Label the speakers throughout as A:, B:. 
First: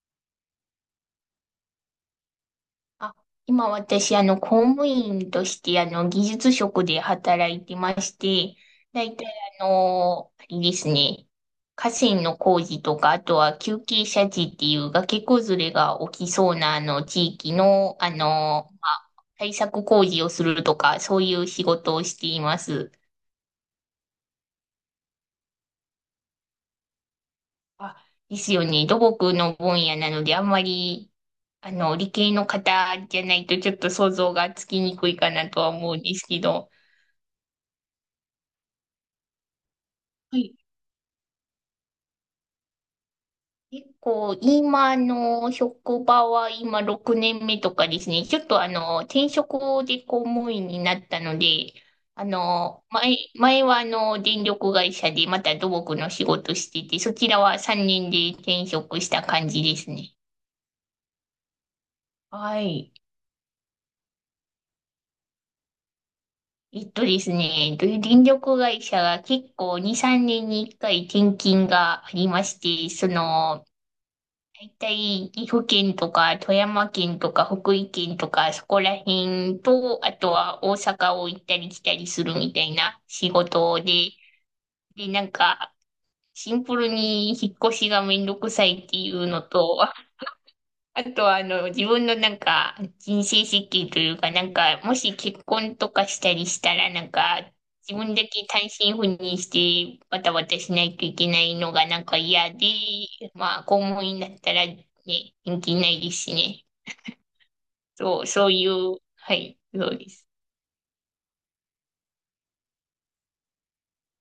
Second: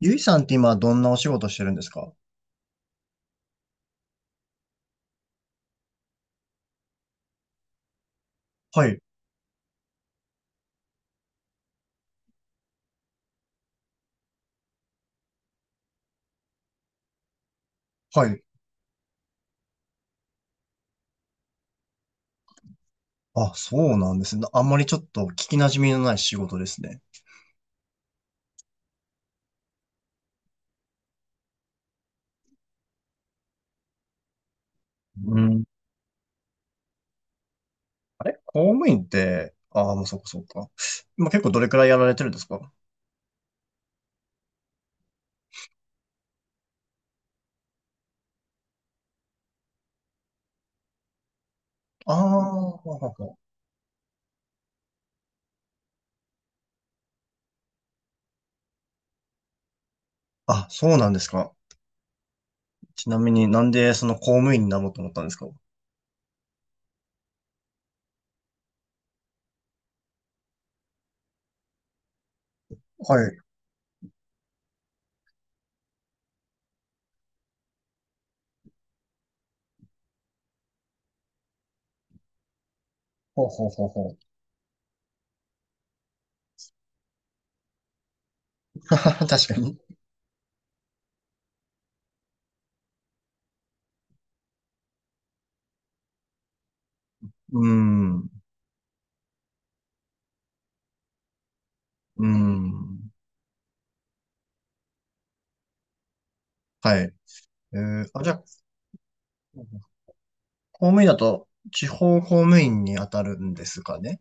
A: ゆいさんって今どんなお仕事してるんですか？
B: あ、今私、公務員として、技術職で働いてまして、
A: はい、
B: だいたい、あれですね、河川の工事とか、あとは急傾斜地っていう崖崩れが起きそうな、地域の、
A: はい。
B: まあ、対策工事をするとか、そういう仕事をしています。
A: あ、そうなんですね。あんまりちょっと聞き馴染みのない仕事ですね。
B: あ、ですよね、土木の分野なので、あんまり、理系の方じゃないと、ちょっと想像がつきにくいか
A: う
B: なと
A: ん。
B: は思うんですけど、
A: あれ、公務員って、ああ、もうそこそ
B: はい。
A: こか。今結構どれくらいやられてるんですか？
B: 結構、今の職場は今6年目とかですね、ちょっと転職で公務員になったので、
A: ああー、ほは
B: 前、
A: は。
B: 前は電力会社でまた土木の仕事してて、そちらは3年で転職した感じですね。
A: あ、そうなんですか。
B: はい。
A: ちなみになんでその公務員になろうと思ったんですか？
B: ですね、で電力会社が結構2、3年に1回転勤がありまして、そ
A: はい。
B: の、大体、岐阜県とか、富山県とか、福井県とか、そこら辺と、あとは大阪を行ったり来たりするみたいな仕
A: ほうほう
B: 事
A: ほうほ
B: で、
A: う。
B: で、なんか、シンプルに引っ越しがめんどくさい っていうの
A: 確かに。
B: と、あとは、自分のなんか、人生設計というか、なんか、もし結婚とかしたりしたら、なんか、
A: うー
B: 自分
A: ん。
B: だ
A: う
B: け単身赴任して、バタバタしないといけないのがなんか嫌で、
A: ん。
B: まあ、公務員だったらね、人気ないですしね。
A: はい。あ、
B: そう、
A: じゃあ、
B: そういう、はい、そうです。
A: 公務員だと地方公務員に当たるんですかね？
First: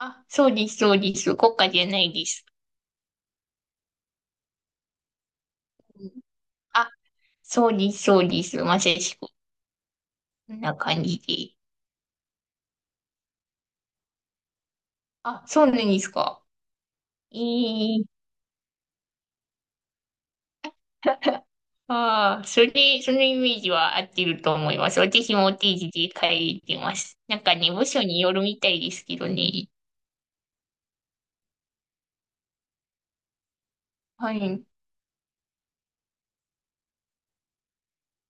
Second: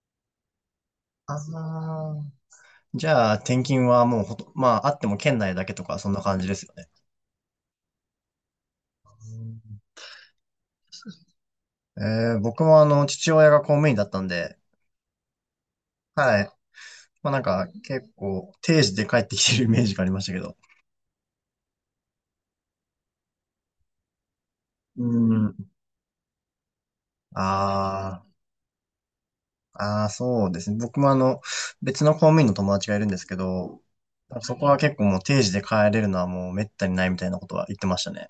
B: あ、そうです、そうで
A: あ
B: す。国家じゃない
A: あ、
B: です。
A: じゃあ、転勤はもうほと、まあ、あっても県内だけとか、
B: う
A: そ
B: ん。
A: んな感じですよ
B: あ、
A: ね。
B: そうです、そうです。まさしく。こんな感じで。
A: えー、僕もあの、父親が公務員だったんで、
B: あ、そうなんです
A: は
B: か。
A: い。まあ
B: え
A: なんか、
B: え。
A: 結構、定時で帰ってきてるイメージがありましたけど。
B: ああ、そのイメージは合ってると思います。
A: う
B: 私もお
A: ん。
B: 定時で帰ってます。なんかね、部署に
A: あ
B: よるみたいですけどね。
A: あ、ああ、そうですね。僕もあの、別の公務員の友達がいるんですけど、
B: は
A: そ
B: い。
A: こは結構もう定時で帰れるのはもう滅多にないみたいなことは言ってましたね。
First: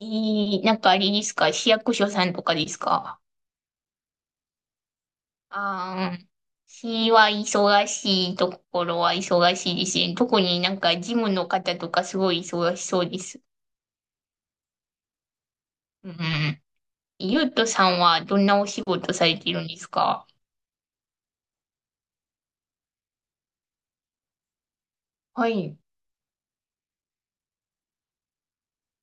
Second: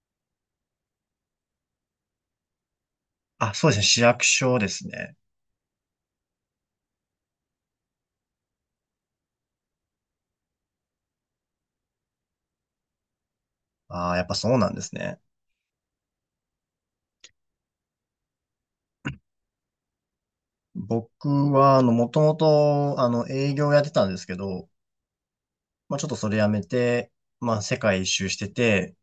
B: なんかあれですか、市役所さんとかですか？
A: あ、そうですね。市役所ですね。
B: ああ、市は忙しいところは忙しいですね。特になんか事務の方とかすごい忙しそうです。
A: ああ、やっぱそうなんですね。
B: うん。ゆうとさんはどんなお仕事されてるんですか？
A: 僕は、あの、もともと、あの、営業やってたんですけど、
B: はい。
A: まあ、ちょっとそれやめて、まあ、世界一周してて、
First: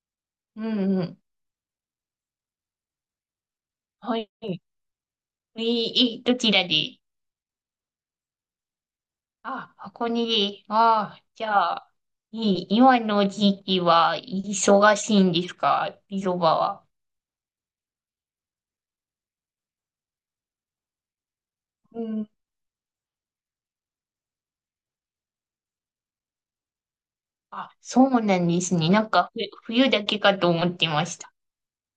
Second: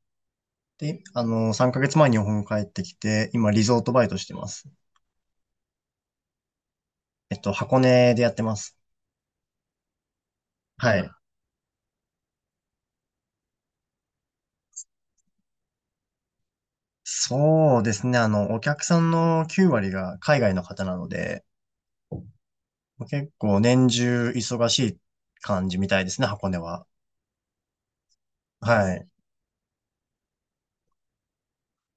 B: うん
A: で、
B: うん。
A: あの、3ヶ月前に日本帰ってきて、今、リゾートバイ
B: は
A: トし
B: い。
A: てます。
B: どちらで？
A: えっと、箱根でやってます。
B: あ、
A: はい。
B: ああ、じゃあ、今の時期は忙しいんですか、ビゾバは？
A: そうですね、あの、お客さんの9割が海外の方なので、
B: うん。
A: 結構年中忙しい感じみたいですね、箱根は。
B: あ、そうなんですね。
A: は
B: な
A: い。
B: んか、冬だけかと思ってました。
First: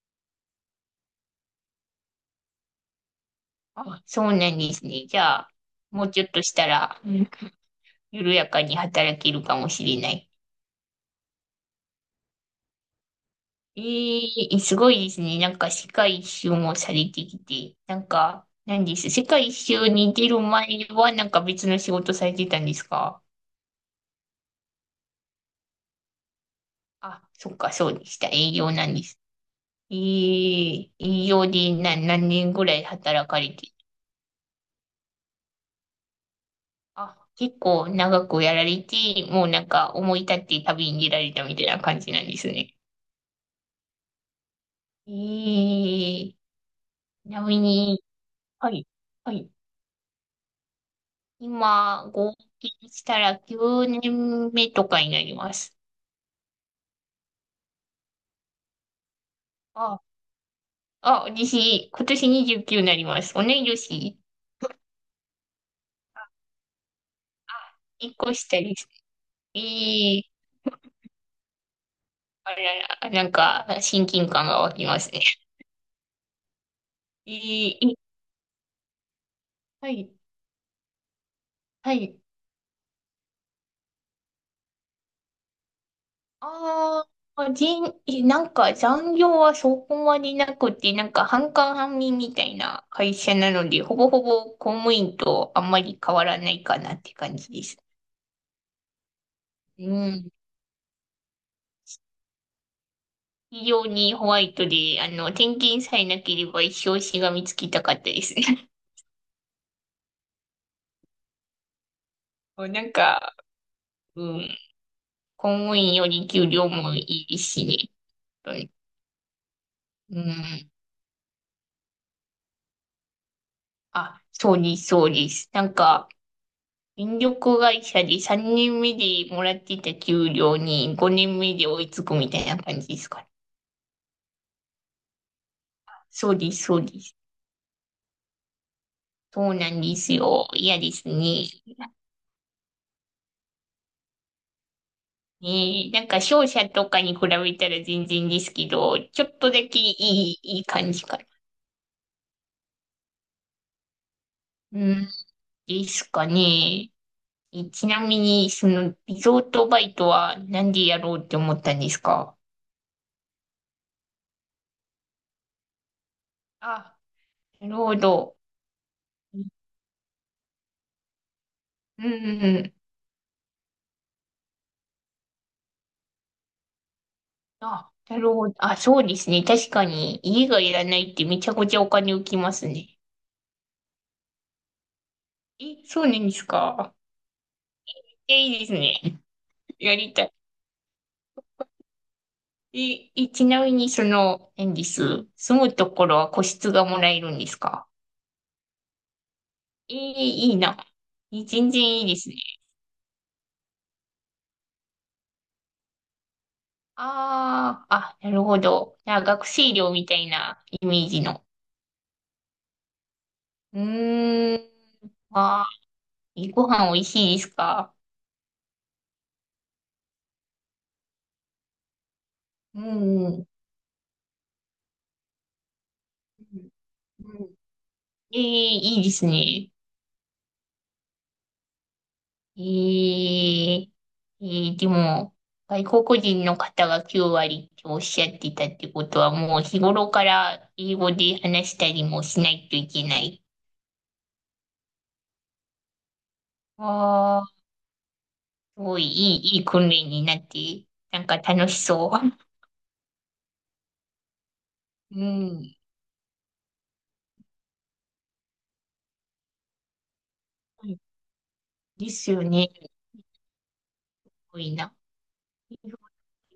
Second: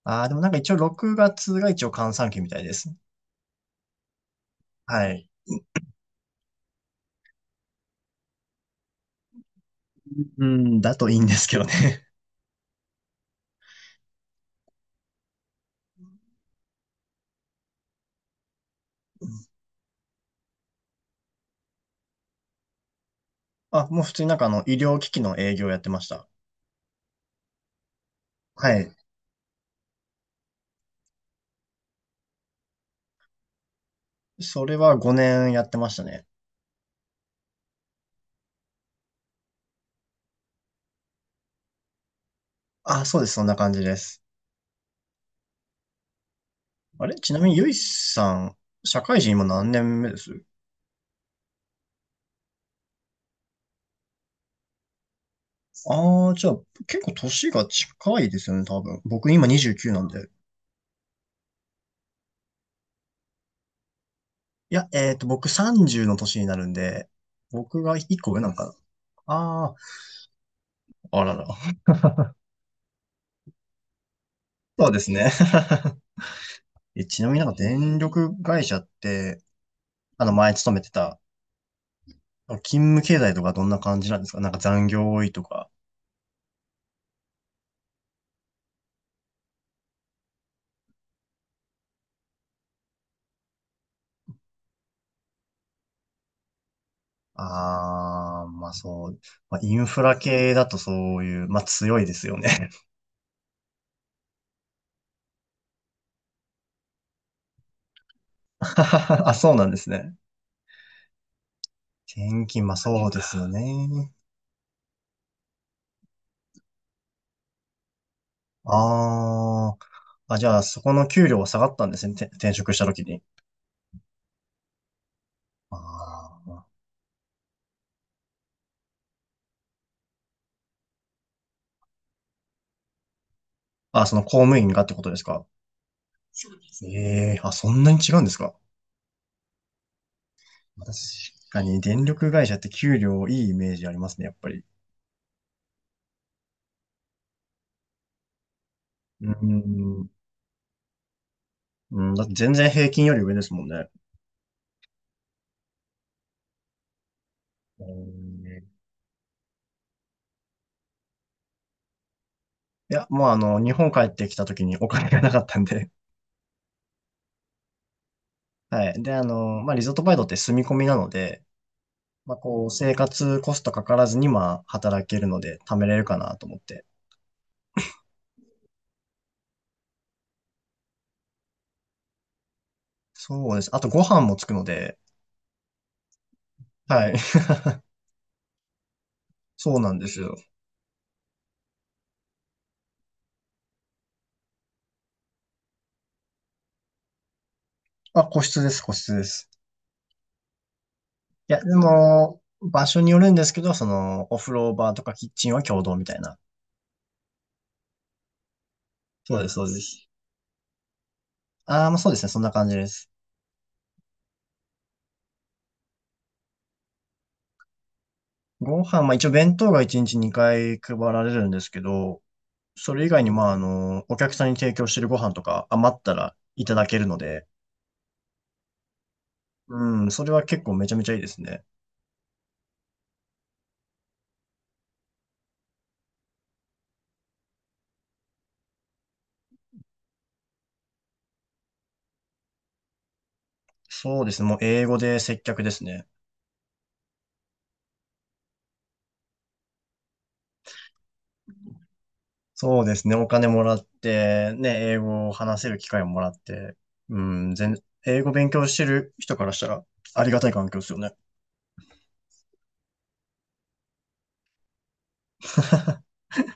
A: ああ、でもなんか一応6月がつが一応閑散期みたいです。
B: あ、そうなんです
A: は
B: ね。じ
A: い。
B: ゃあ、もうちょっとしたら、うん、緩やかに働けるかもしれない。
A: うん、だといいんですけどね。
B: ええ。すごいですね。なんか、世界一周もされてきて、なんか、なんです。世界一周に出る前は、なんか別の仕事されてたんですか？
A: あ、もう普通になんかあの、医療機器の営業やってました。
B: あ、そっか、そうでした。営業
A: は
B: な
A: い。
B: んです。ええ。営業で何年ぐらい働かれて。
A: それは5年やってましたね。
B: あ、結構長くやられて、もうなんか思い立って旅に出られたみたいな感じなんですね。
A: あ、そうです。そんな感じです。
B: ええ。ち
A: あれ、ちな
B: な
A: みに、
B: み
A: ゆい
B: に、
A: さん、
B: はい、
A: 社会
B: は
A: 人今
B: い。
A: 何年目です？
B: 今、合計したら9年目とかになります。
A: ああー、じゃあ、結構年が近いですよね、多分。僕今29
B: あ、
A: なんで。
B: あ、私、今年29になります。同い年。
A: いや、えっと、僕30の年になるんで、
B: あ、
A: 僕が1
B: 1
A: 個
B: 個
A: 上なん
B: 下
A: かな。
B: です。
A: ああ、
B: ええ。
A: あらら。
B: あ、いやいや、なんか、親近感が湧き
A: そう
B: ま
A: です
B: すね。
A: ね。え、ちなみ
B: い
A: になんか
B: い、い
A: 電力会社って、
B: はい、
A: あの、前勤めてた、
B: はい。
A: 勤務経済とかどんな感じなんですか？なんか残業多いとか。
B: ああ。なんか残業はそこまでなくて、なんか半官半民みたいな会社なので、ほぼほぼ公務員とあんまり変わらないかなって感じです。
A: ああ、まあそう。まあ、イン
B: う
A: フラ
B: ん。
A: 系だとそういう、まあ強いですよね。
B: 非常にホワイトで、転勤さえなければ一生しがみつきたかったですね。
A: あ、そうなんですね。転勤、
B: もう
A: まあ
B: なん
A: そうで
B: か、
A: すよね。
B: うん、公務員より給料もいいしね。本当に。
A: あー、
B: う
A: あ、じゃあ
B: ん。
A: そこの給料は下がったんですね。て転職した時に。
B: あ、そうです、そうです。なん
A: あ
B: か、
A: ー、
B: 電力会社で3年目でもらってた給料に5年目で追いつくみたいな感じですかね。
A: あ、その公務員がってことですか。
B: そうです、そうです。
A: ええー、あ、そんなに違うんですか。
B: そうなんですよ。嫌
A: 確
B: ですね。
A: かに電力会社って給料いいイメージありますね、やっぱり。
B: ねえ、なんか商社とかに比べたら全然ですけど、ちょ
A: う
B: っとだけい
A: ん、
B: い、いい感じかな。
A: うん、だって全然平均より上ですもんね。
B: うん、ですかね。
A: う
B: ちなみに、
A: ん。
B: その、リゾートバイトはなんでやろうって思ったんですか？
A: いや、もうあの、日本帰ってきた時にお金がなかったんで。
B: あ、なるほど。
A: はい。で、あの、まあ、リゾートバイトって住み込みなので、
B: うん
A: まあ、
B: う
A: こう、
B: ん。
A: 生活コストかからずに、まあ、働けるので、貯めれるかなと思って。
B: あ、なるほど。あ、そうですね。確かに、家がいらないってめちゃくちゃお金浮きますね。
A: そうです。あと、ご飯もつくので、
B: え、そうなんですか。
A: はい。
B: え、いいですね。
A: そうな
B: や
A: んで
B: り
A: す
B: たい。
A: よ。
B: え、ちなみに、その、何です。住むところは個室がもらえるんですか？
A: あ、個室です、個室です。
B: え、いいな。え、
A: いや、
B: 全
A: で
B: 然いいですね。
A: も、場所によるんですけど、その、お風呂場とかキッチンは共同みたいな。
B: ああ、あ、なるほど。あ、
A: そう
B: 学
A: です、そう
B: 生
A: で
B: 寮み
A: す。
B: たいなイメージの。
A: ああ、まあ、そうですね、そんな感じです。
B: うーん。あー、ご飯美味しいですか？
A: ご飯、まあ、一応弁当が1日2回配られるんですけど、
B: う
A: それ以外
B: ん。う
A: に、ま
B: ん。
A: あ、あの、お客さんに提供してるご飯とか余ったらいただけるの
B: う
A: で、
B: んえー、いいですね。
A: うん、それは結構めちゃめちゃいいですね。
B: ええ。でも、外国人の方が9割っておっしゃってたってことは、もう日頃から英語で話したりもしないといけない。
A: そうですね、もう英語で接客ですね。
B: ああ、すごいいい訓練になって、なんか楽しそ
A: そうですね、お金もらって、ね、英
B: う。う
A: 語を話せ
B: ん。
A: る機会をもらって、うん、英語勉強してる人からしたらありがたい環境ですよね。
B: ですよね。すごいな。英語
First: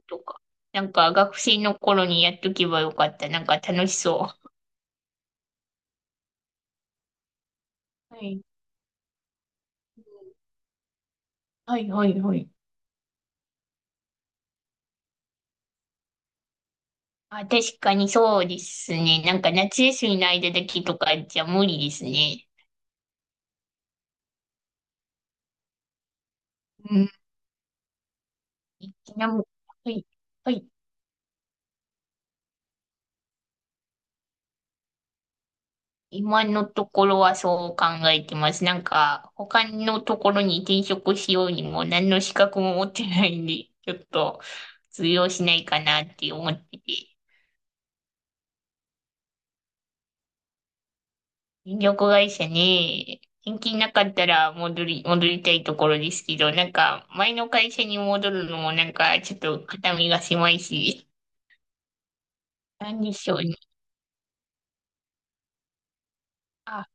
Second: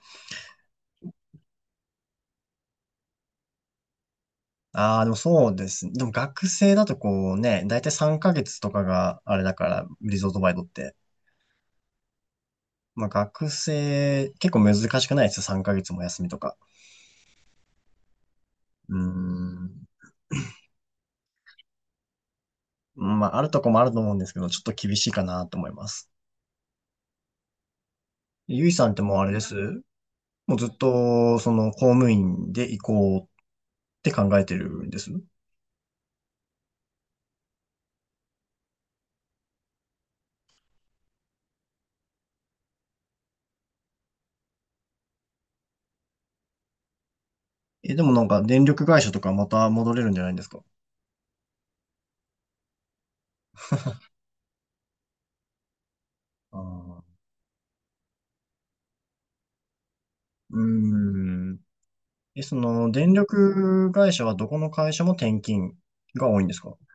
B: とか。なんか学生の頃にやっとけばよかった。なんか楽しそ
A: ああ、でもそうですね。でも学生だとこうね、だいたい
B: う。
A: 3
B: はい。
A: ヶ月とかがあれだから、リゾートバイトって。
B: はい、はい、はい。
A: まあ学生、結構難しくないですよ、3ヶ月も休みとか。
B: あ、確かにそうです
A: うー
B: ね。なんか夏
A: ん。
B: 休みの間だけとかじゃ無理ですね。
A: まあ、あるとこもあると思うんですけど、ちょっと厳しいかなと思います。
B: うん。
A: ゆいさんって
B: ち
A: もうあ
B: な
A: れ
B: み
A: で
B: に、
A: す、
B: はい、は
A: もう
B: い。
A: ずっと、その、公務員で行こうって考えてるんです？
B: 今のところはそう考えてます。なんか、他のところに転職しようにも何の資格も持ってないんで、ちょっと通用しないかなって思ってて。
A: え、でもなんか、電力会社とかまた戻れるんじゃないんですか？
B: 電力会社ね、転勤なかったら戻りたいところですけど、
A: あ
B: なんか、
A: あ、
B: 前の会社に戻るのもなんか、ちょっと肩身が狭
A: う
B: いし、
A: ーん。え、その、
B: なんで
A: 電
B: しょうね。
A: 力会社はどこの会社も転勤が多いんですか？
B: あ、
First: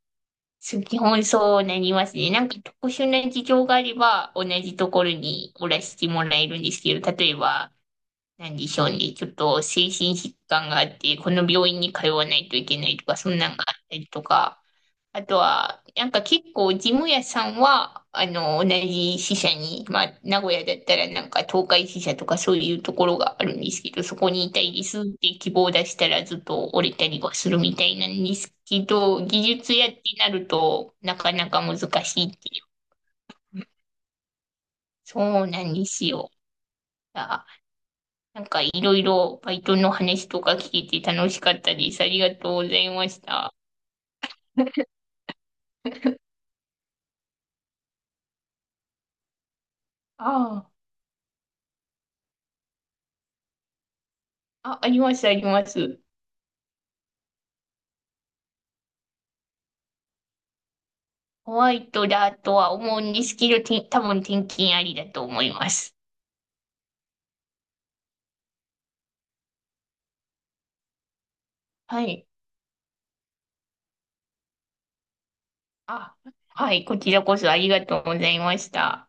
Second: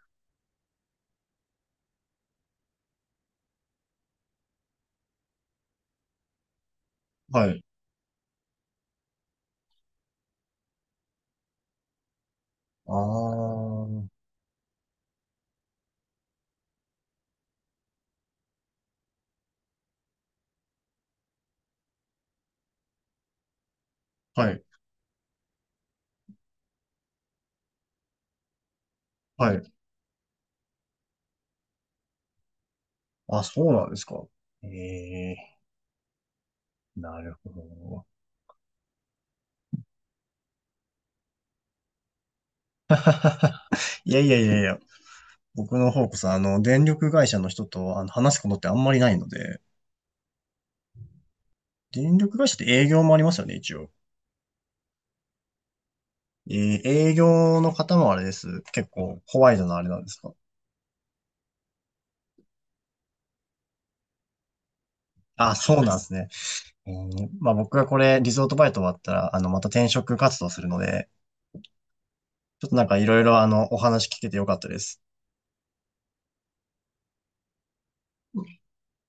B: そう基本そうなりますね。なんか特殊な事情があれば、同じところにおらしてもらえるんですけど、例え
A: はい。
B: ば、なんでしょうね。ちょっと精神疾患があって、この病院に通わないといけな
A: あ
B: い
A: あ、
B: とか、そんなんがあったり
A: は
B: とか、あとは、なんか結構、事務屋さんは、同じ支社に、まあ、名古屋だったらなんか東海支社とかそういうところがあるんですけど、そこにいた
A: い、
B: いですって希望を出したらずっと折れたりはするみたいなんですけど、技
A: はい。
B: 術屋ってなるとなかなか難しいっていう。
A: あ、そうなんですか。え
B: そう
A: え、
B: なんですよ。
A: なる
B: あ、
A: ほど。
B: なんかいろいろバイトの話とか聞けて楽しかったです。ありがとうございました。あ
A: いやいやいやいや、僕の方こそ、あの、電力会社の人とあの話すことってあんまりないので、
B: あ、
A: 電力会社って営業もありますよね、一応。
B: あ、あります、あります。
A: えー、営業の方もあれです。結構、ホワイトのあれなんですか？
B: ホワイトだとは思うんですけど、多分転勤ありだと思い
A: あ、
B: ま
A: そうな
B: す。
A: んですね。えー、まあ僕がこれ、リゾートバイト終わったら、あの、また転職活動するので、
B: はい。
A: ちょっとなんかいろいろあの、お話聞けてよかったです。
B: あ、はい。こちらこそありがとうございました。